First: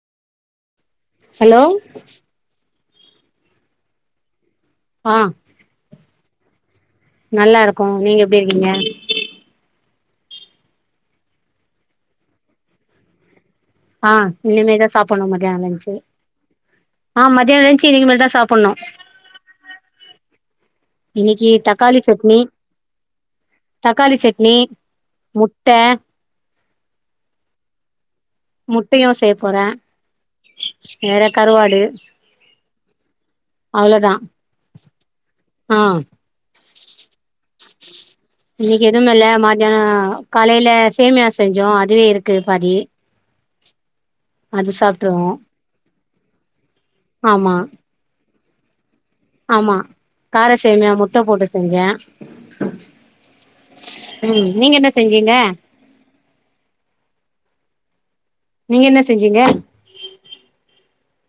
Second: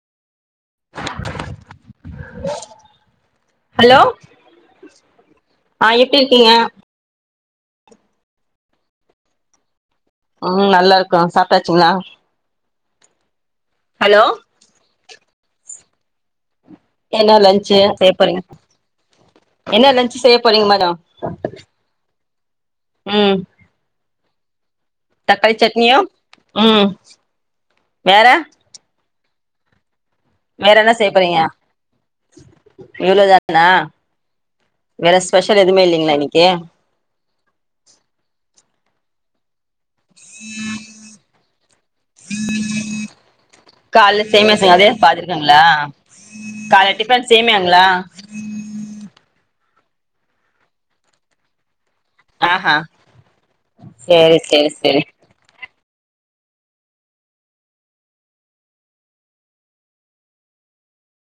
Hello hello ஆ ஆ எப்டி இருக்கீங்க நல்லா இருக்கோம் நீங்க எப்டி இருக்கீங்க ம் நல்லா இருக்கோம். சாப்டாச்சுங்களா ஆ இனிமேதா சாப்பிடணும் மதியானம் லஞ்சு ஆ என்ன மதியான லன்ச்சு லஞ்சு இனி செய்ய மேல தா போறீங்க சாப்பிடணும் என்ன லன்ச்சு செய்ய போறீங்க மேடம் இன்னைக்கு டக் தக்காளி சட்னி ம் தக்காளி சட்னி தக்காளி முட்ட சட்னியு ம் வேற முட்டையு செய்ய வேற என்ன செய்ய போறே போறீங்க கருவாடு இவ்ளோதானா அவ்ளோதா வேற ஸ்பெஷல் ஆ எதுவுமே இல்லேங்களா இன்னைக்கு இன்னைக்கு எதுவும இல்ல மத்தியான காலேயில சேமியா செஞ்சோ அதுவே இருக்கு பாதி காலல அது சேமியா அதே சாப்ட்ருவோ பாதிருக்காங்களா ம் கால டிபன் ஆமா சேமியாங்களா ஆமா கார சேமியா முட்ட போட்டு செஞ்சே ஆஹா சேரி ம் சேரி நீங்க என்ன சேரி செஞ்சீங்க நீங்க என்ன செஞ்சீங்க